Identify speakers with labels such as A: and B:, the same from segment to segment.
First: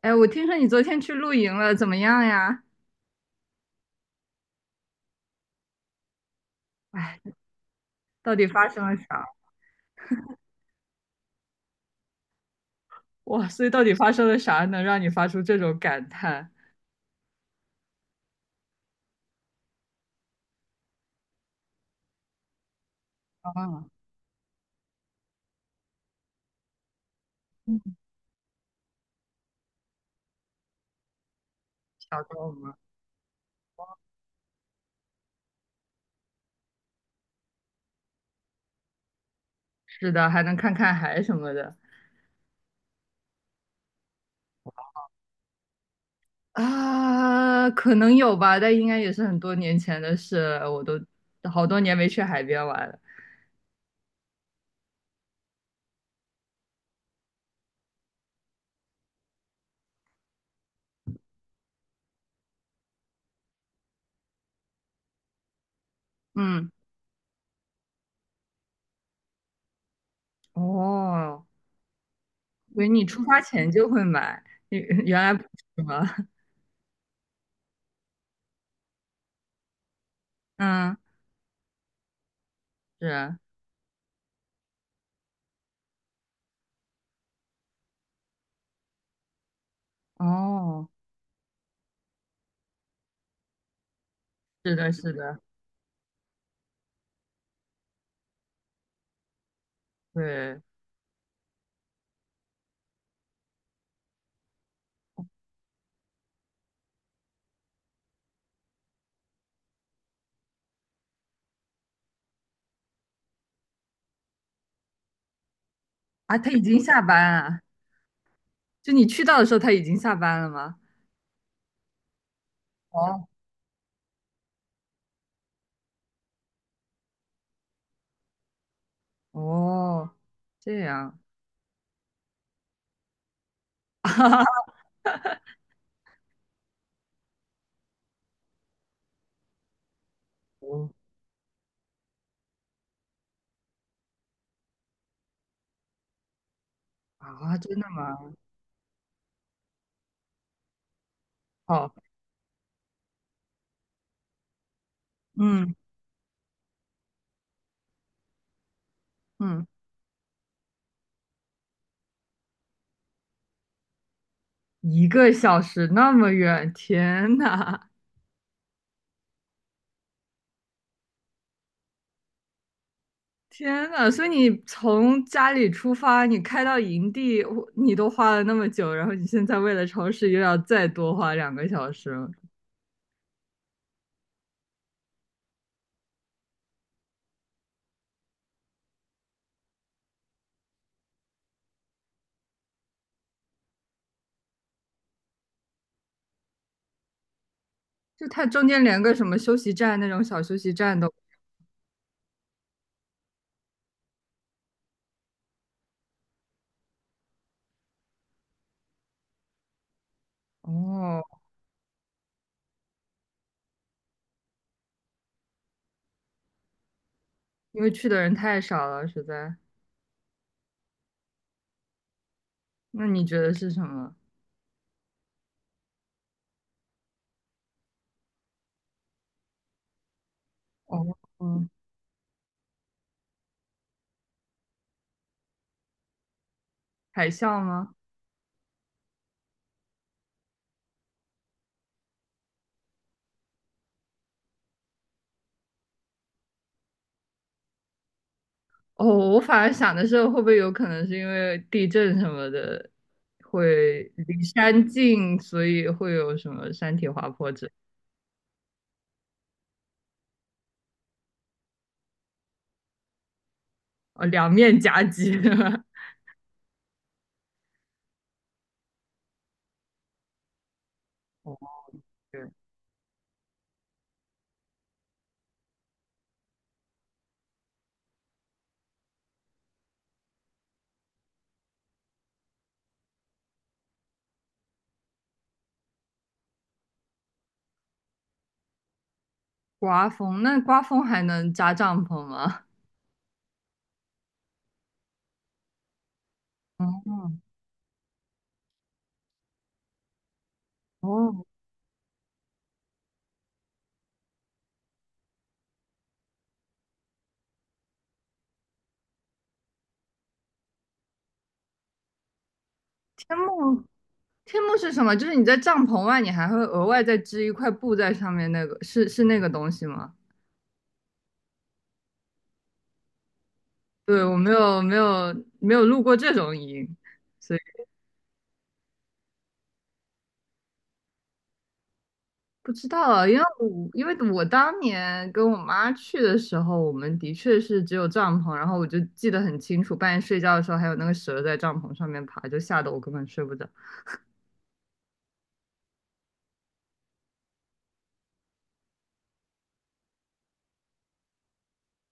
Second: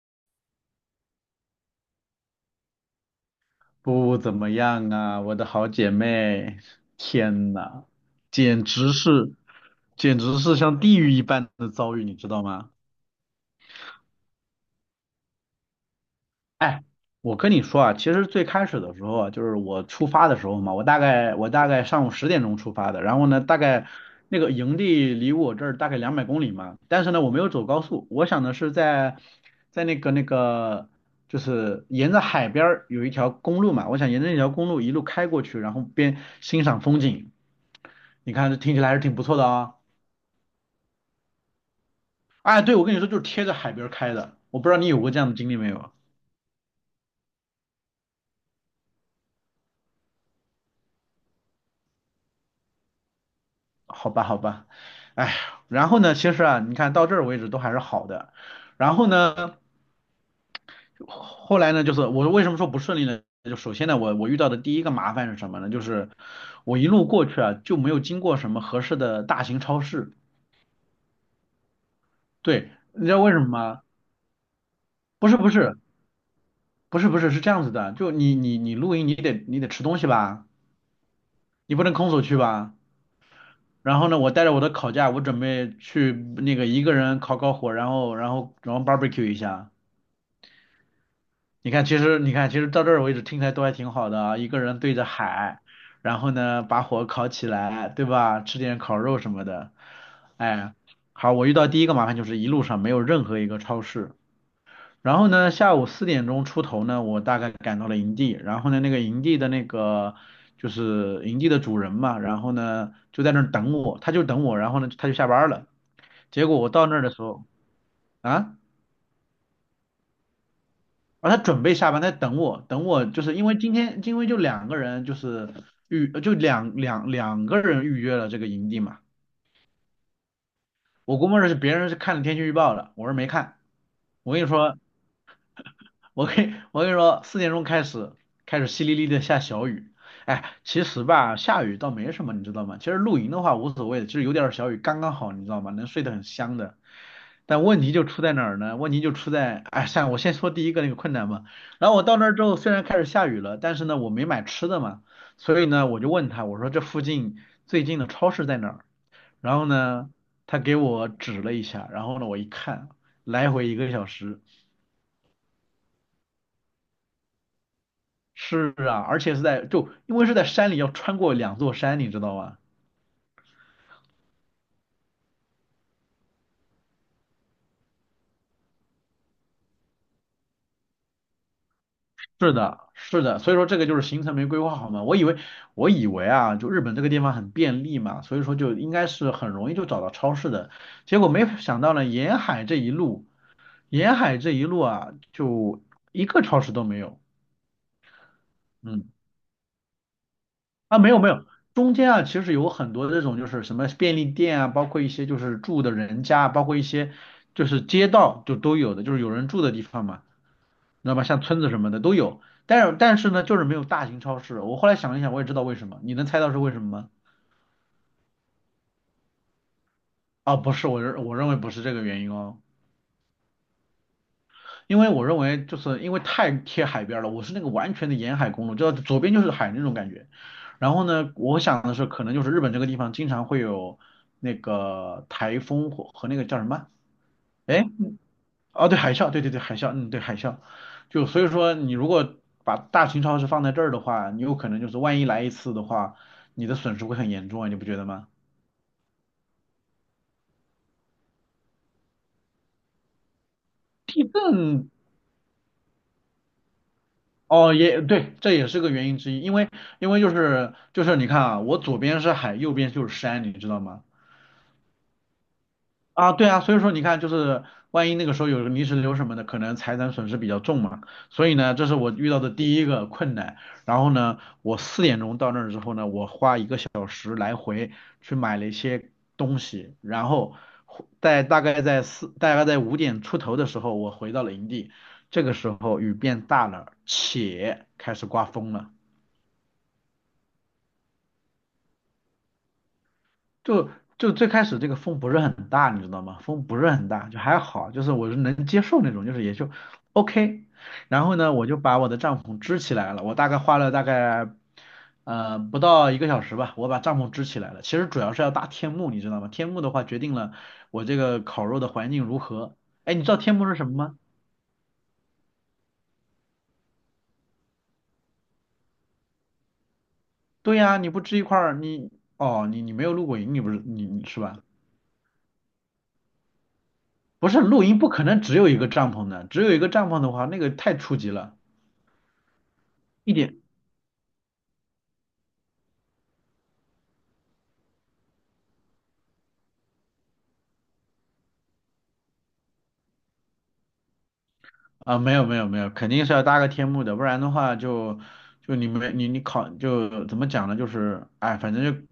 A: 哎，我听说你昨天去露营了，怎么样呀？
B: 不怎么样啊，我的好姐妹，
A: 哎，
B: 天呐，
A: 到底
B: 简
A: 发生
B: 直
A: 了啥？
B: 是，简直是像地狱一般的遭遇，你知道吗？
A: 哇，所以到底发生了啥，能让你发出这种感叹？
B: 哎，我跟你说啊，其实最开始的时候啊，就是我出发的时候嘛，我大概上午10点钟出发的，然后呢，大
A: 啊，
B: 概那个营地离我这儿大概200公里嘛，但是呢，我没有走高
A: 嗯
B: 速，我想的是在在那个那个。就是沿
A: 小
B: 着海
A: 周
B: 边
A: 吗？
B: 儿有一条公路嘛，我想沿着那条公路一路开过去，然后边欣赏风景。你看这听起来还是挺不错的啊。
A: 是的，还能看看海什么的。
B: 哎，对，我跟你说，就是贴着海边儿开的，我不知道你有过这样的经历没有？
A: 啊，可能有吧，但应该也是很多年前的事，我都好多年没去海边玩了。
B: 好吧，好吧。哎呀，然后呢，其实啊，你看到这儿为止都还是好的。然后呢，后来呢，就是我为什么说不顺利呢？就首先呢，我遇到的第一个麻烦是什么呢？就是
A: 嗯，
B: 我一路过去啊，就没有经过什么合适的大型超市。
A: 哦，
B: 对，
A: 所以为你
B: 你知道
A: 出
B: 为什
A: 发
B: 么
A: 前
B: 吗？
A: 就会买，原原
B: 不
A: 来
B: 是
A: 不
B: 不是
A: 是吗？
B: 不是不是，是这样子的，就你露营你得吃东西吧，
A: 嗯，
B: 你不能空手去吧。
A: 是啊，
B: 然后呢，我带着我的烤架，我准备去那个一个人烤烤火，然后 barbecue 一下。
A: 哦，
B: 你看，其实你看，其实到这儿为止听起来都还挺好的啊，一个
A: 是
B: 人
A: 的，
B: 对着
A: 是的，
B: 海，然后呢把火烤起来，对吧？吃点烤肉什么的。
A: 对，
B: 哎，好，我遇到第一个麻烦就是一路上没有任何一个超市。然后呢，下午四点钟出头呢，我大概赶到了营地。然后呢，那个营地的那个就是营地的主人嘛，然后呢就在那儿等我，他就等我，然后呢他就下班了。
A: 啊，
B: 结
A: 他
B: 果
A: 已
B: 我
A: 经
B: 到那
A: 下
B: 儿的
A: 班
B: 时候
A: 啊。
B: 啊，
A: 就你去到的时候，他已经下班了吗？
B: 啊，他准备下班，他在等我，等我，就
A: 哦，
B: 是因为今天因为就两个人就是预就两两两个人预约了这个营地嘛，
A: 哦，这
B: 我
A: 样，
B: 估摸着是别人是看了天气预报的，我是没看。我跟你说，我跟你说，四点钟开始淅沥沥的下小雨。哎，
A: 哦。
B: 其实吧，下雨倒没什么，你知道吗？其实露营的话无所谓，其实有点儿小雨刚刚好，你知道吗？能睡得很香的。
A: 啊，
B: 但
A: 真
B: 问
A: 的
B: 题就
A: 吗？
B: 出在哪儿呢？问题就出在，哎，像我先说第一个那个困难吧。然
A: 好，
B: 后我到那儿之后，虽然开始下雨了，但是呢，我没买吃的嘛，所以
A: 嗯
B: 呢，我就问他，我说这附近最近的超市在哪儿？然
A: 嗯，
B: 后呢，他给我指了一下，然后呢，我一看，来回一个小时。
A: 一个小时那么远，天呐，
B: 是啊，而且是在就因为是在山里，要穿过两座山，你知道吗？
A: 天呐！所以你从家里出发，你开到营地，你都花了那么久，然后你现在为了超市又要再多花两个小时了，
B: 是的，是的，所以说这个就是行程没规划好嘛。我以为啊，就日本这个地方很便利嘛，所以说就应该是很容易就找到超市的。结果没想到呢，沿海这一路啊，就一个超市都没有。
A: 就它中间连
B: 嗯，
A: 个什么休息站那种小休息站
B: 啊，没
A: 都，
B: 有没有，中间啊其实有很多这种就是什么便利店啊，包括一些就是住的人家，包括一些就是街道就都有的，就是有人住的地方嘛。知道吧？
A: 哦，
B: 像村子什么的都有，但是呢，就是没有大型超市。我后来想了一想，我也知道为什么。你能猜到是为什么吗？
A: 因为去的人太少了，实在。
B: 啊，不是，我认为不是这个原因哦，
A: 那你觉得是什么？
B: 因为我认为就是因为太贴海边了，我是那个完全的沿海公路，就左边就是海那种感觉。然后
A: 哦，
B: 呢，我
A: 嗯。
B: 想的是可能就是日本这个地方经常会有那个台风或和那个叫什么？
A: 海啸
B: 哎，
A: 吗？
B: 哦，对海啸，对对对海啸，对海啸，就所以说你如果把大型超市放在这儿的话，你有可能就是万一来一次的话，你的损失会很严重啊，你不觉得吗？
A: 哦，我反而想的是，会不会有可能是因为地震什么的，会离山
B: 嗯，
A: 近，所以会有什么山体滑坡之类
B: 哦，也对，这也是个原因之一，因为就是你看啊，我左边是海，右边就是山，你知道吗？
A: 哦，两面夹击。
B: 啊，对啊，所以说你看，就是万一那个时候有个泥石流什么的，可能财产损失比较重嘛。所以
A: 哦，
B: 呢，这是我遇到的
A: 对，
B: 第一个困难。然后呢，我四点钟到那儿之后呢，我花一个小时来回去买了一些东西，然后回在大概在5点出头的时候，我回到了营地。这个时候雨变大了，且开始刮风了。
A: 刮风，那刮风还能扎帐篷吗？
B: 就最开始这个风不是很大，你知道吗？风不是很大，
A: 哦
B: 就还好，就是我是能接受那种，就是也就 OK。然后
A: 哦，
B: 呢，我就把我的帐篷支起来了，我大概花了不到一个小时吧，我把帐篷支起来了。其实主要是要搭天幕，你知道吗？天幕的话决定了我这个烤肉的环境如何。哎，你知
A: 天
B: 道天幕是
A: 幕，
B: 什么吗？
A: 天幕是什么？就是你在帐篷外，你还会额外再织一块布在上面，那个是那个东西吗？
B: 对呀，你不支一块儿，你哦，你你没有露过营，你不是你
A: 对，
B: 你
A: 我
B: 是
A: 没
B: 吧？
A: 有没有没有露过这种营。
B: 不是露营不可能只有一个帐篷的，只有一个帐篷的话，那个太初级了。
A: 不知道啊，
B: 一
A: 因为
B: 点，
A: 我因为我当年跟我妈去的时候，我们的确是只有帐篷，然后我就记得很清楚，半夜睡觉的时候还有那个蛇在帐篷上面爬，就吓得我根本睡不着。
B: 啊，没有没有没有，肯定是要搭个天幕的，不然的话就就你没你你考就怎么讲呢？就是哎，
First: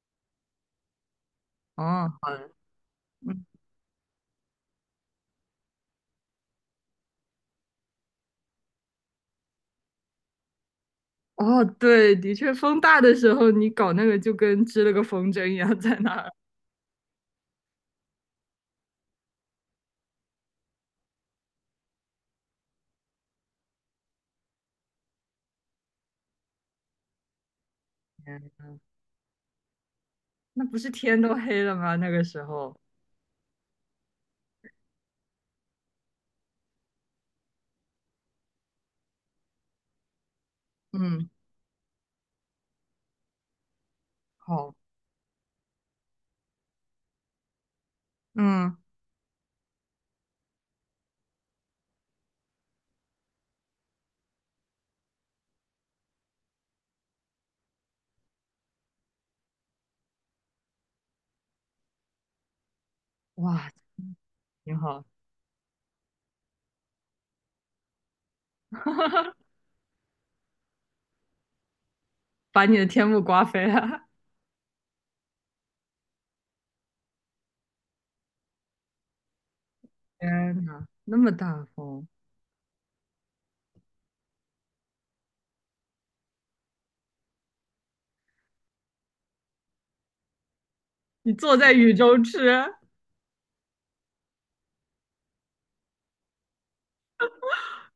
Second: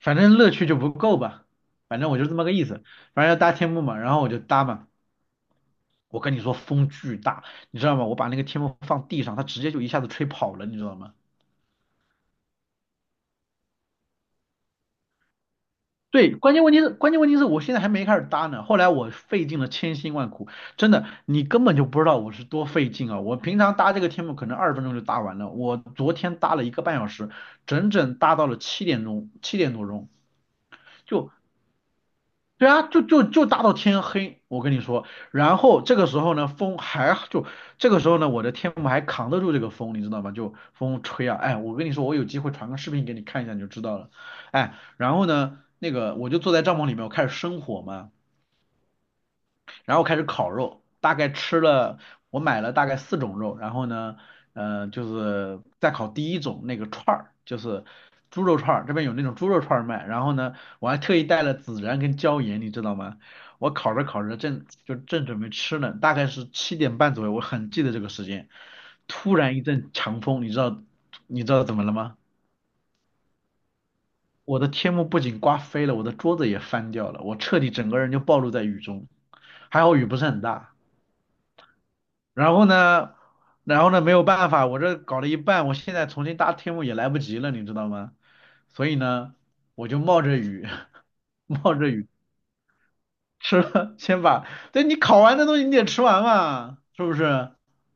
B: 反正乐趣就不够吧，反正
A: 哦，
B: 我就这么个意思，反正
A: 嗯
B: 要搭天幕嘛，然后我就搭嘛。我跟你说风巨大，你知道吗？我把那个天幕放地上，它直接就一下子吹跑了，你知道吗？
A: 哦，对，的确，风大的时候你搞那个就跟织了个风筝一样在那儿，
B: 对，关键问题是我现在还没开始搭呢。后来我费尽了千辛万苦，真的，你根本就不知道我是多费劲啊！我平常搭这个天幕可能20分钟就搭完了，我昨天搭了1个半小时，整整搭到了
A: 天
B: 7点钟，7点多钟，
A: 那不是天
B: 就
A: 都黑了吗？那个时
B: 对
A: 候，
B: 啊，就大到天黑，我跟你说。然后这个时候呢，风还就这个时候呢，我的天幕还扛得住这个风，你知道吗？就风
A: 嗯，
B: 吹啊，哎，我跟你说，我有机会传个视频给你看一下，你就知道了。
A: 好，
B: 哎，然后呢，那个我就坐在帐篷里面，我开始生火嘛。
A: 嗯，
B: 然后开始烤肉，大概吃了，我买了大概四种肉，然后呢，就是再烤第一种那个串儿，就是猪肉串儿，这边有那种猪肉串儿卖，然后呢，我还特意带了孜然跟椒盐，你知道吗？
A: 哇，
B: 我烤着烤着
A: 挺好，
B: 正准备吃呢，大概是7点半左右，我很记得这个时间，突 然一阵强风，你知道怎么了吗？
A: 把你的天幕刮飞了。
B: 我的天幕不仅刮飞了，我的桌子也翻掉了，我彻底整个人就暴露在雨中，还好雨不是很
A: 天
B: 大。
A: 呐，那么大风，
B: 然后呢，然后呢，没有办法，我这搞了一半，我现在重新搭天幕也来不及了，你知道吗？所以呢，我就冒着雨，
A: 你 坐在
B: 冒着
A: 雨
B: 雨
A: 中吃。
B: 吃了，对你烤完的东西你得吃完嘛，是不是？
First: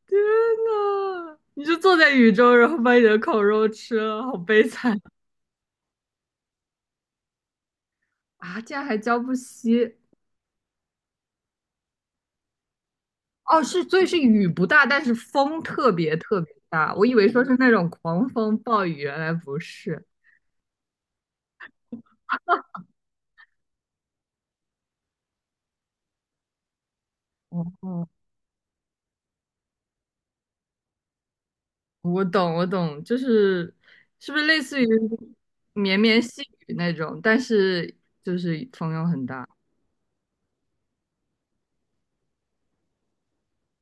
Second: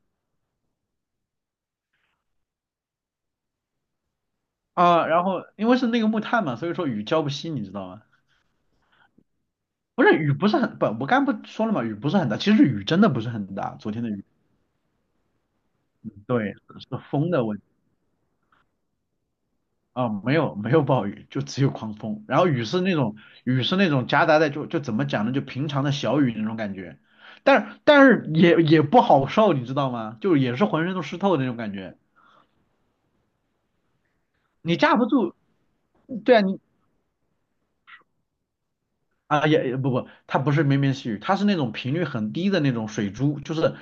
A: 天呐，你就坐在雨中，然后把你的烤肉吃了，好悲惨
B: 啊，然后因为是那个木炭嘛，所以说雨浇不熄，你知道吗？
A: 啊！竟然还浇不熄。
B: 不是雨不是很不，我刚不说了嘛，雨不是很大，其实雨真的不是很
A: 哦，
B: 大，
A: 是，
B: 昨
A: 所
B: 天
A: 以
B: 的
A: 是
B: 雨，
A: 雨不大，但是风特别特
B: 对，
A: 别
B: 是
A: 大。我以为
B: 风
A: 说
B: 的
A: 是
B: 问题。
A: 那种狂风暴雨，原来不是。
B: 啊、没有没有暴雨，就只有狂风，然后雨是那种雨是那种夹杂在就怎么讲呢，就平常的小雨那种感觉，
A: 哦，
B: 但但
A: 哦
B: 是也不好受，你知道吗？就也是浑身都湿透的那种感觉，
A: 我懂，我懂，就是是不是类
B: 你
A: 似于
B: 架不住，
A: 绵绵
B: 对啊
A: 细
B: 你
A: 雨那种，但是就是风又很大。
B: 啊也不，它不是绵绵细雨，它是那种频率很低的那种水珠，就是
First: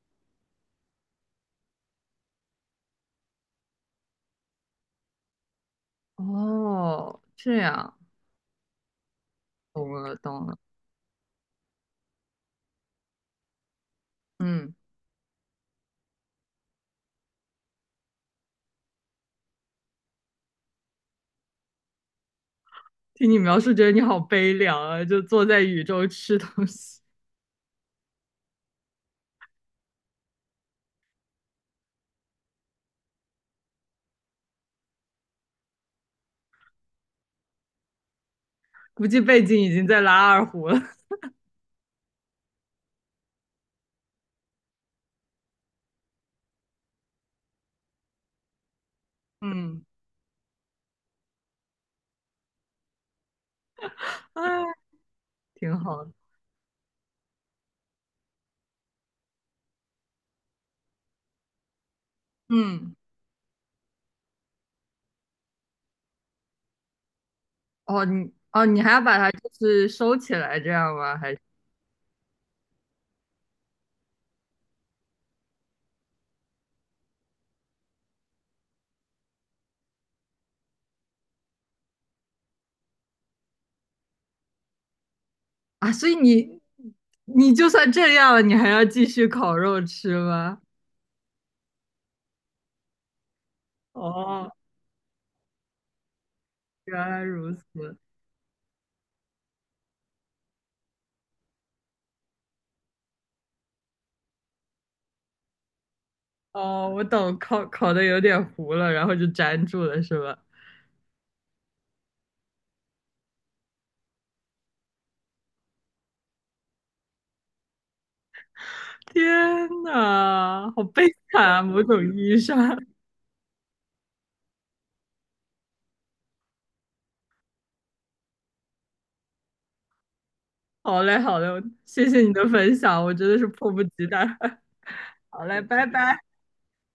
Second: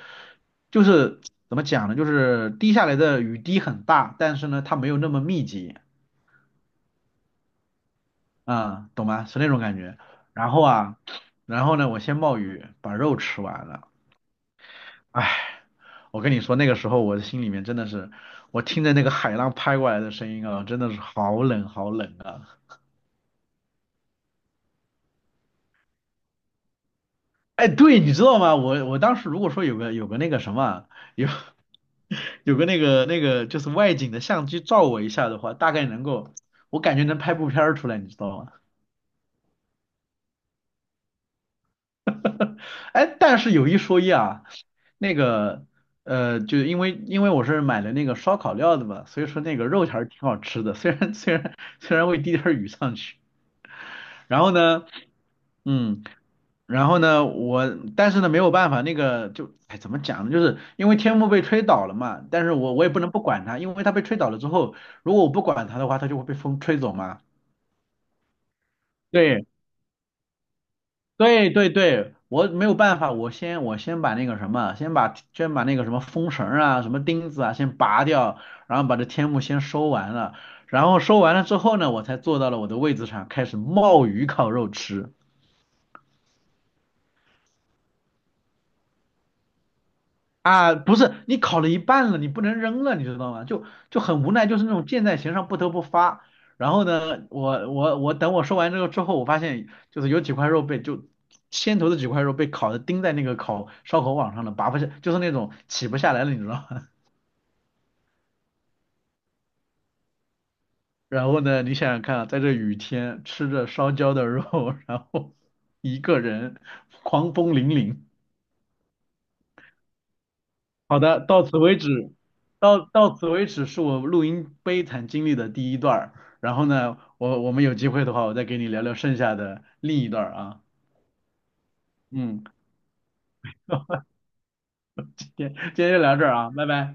B: 就是怎么讲呢，就是滴下来的雨滴很大，但是呢它没有那么密集。
A: 哦，这样，
B: 嗯，懂吗？是那种感
A: 懂
B: 觉。
A: 了，懂
B: 然
A: 了。
B: 后啊，然后呢，我先冒雨把肉吃完了。
A: 嗯，
B: 哎，我跟你说，那个时候我的心里面真的是，我听着那个海浪拍过来的声音啊，真的是好冷好冷啊。
A: 听你描述，觉得你好悲凉啊，就坐在雨中吃东西。
B: 哎，对，你知道吗？我当时如果说有个那个什么，有 有个那个就是外景的相机照我一下的话，大概能够，我感觉能拍部片儿出来，你知道吗？
A: 估计背景已经在拉二胡了，
B: 哎，但是有一说一啊，那个就因为我是买了那个烧烤料的嘛，所以 说那个
A: 嗯
B: 肉还是挺好吃的，虽然会滴点儿雨上去。然后
A: 哎，
B: 呢，
A: 挺
B: 嗯，
A: 好的。
B: 然后呢，但是呢没有办法，那个就哎怎么讲呢，就是因为天幕被吹倒了嘛，但是我也
A: 嗯，
B: 不能不管它，因为它被吹倒了之后，如果我不管它的话，它就会被风吹走嘛。
A: 哦，你哦，你还要把它
B: 对，
A: 就是收起来这样吗？还是
B: 对对对，我没有办法，我先把那个什么，先把那个什么风绳儿啊、什么钉子啊先拔掉，然后把这天幕先收完了，然后收完了之后呢，我才坐到了我的位置上，开始冒雨烤肉吃。
A: 啊？所以你你就算这样了，你还要继续烤肉吃吗？
B: 啊，不是，你烤了一半了，你不能扔了，你知道吗？就 就很无奈，
A: 哦，
B: 就是那种箭在弦上不得不发。然后
A: 原来
B: 呢，
A: 如
B: 我
A: 此。
B: 我我等我说完这个之后，我发现就是有几块肉被就先头的几块肉被烤的钉在那个烤烧烤网上了，拔不下，就是那种起不下来了，你知道吗？
A: 哦，我懂，烤烤的有点糊了，然后就粘住了，是吧？
B: 然后呢，你想想看啊，在这雨天吃着烧焦的肉，然后一个人狂风凛凛。
A: 天呐，好
B: 好
A: 悲
B: 的，
A: 惨
B: 到此
A: 啊！
B: 为
A: 某种
B: 止，
A: 意义上，
B: 到此为止是我录音悲惨经历的第一段儿。然后呢，我们有机会的话，我再给你聊聊剩下的另一段儿啊。
A: 好嘞，好嘞，谢谢你
B: 嗯，
A: 的分享，我真的是迫不及待。
B: 今
A: 好
B: 天
A: 嘞，
B: 今
A: 拜
B: 天就聊
A: 拜。
B: 这儿啊，拜拜。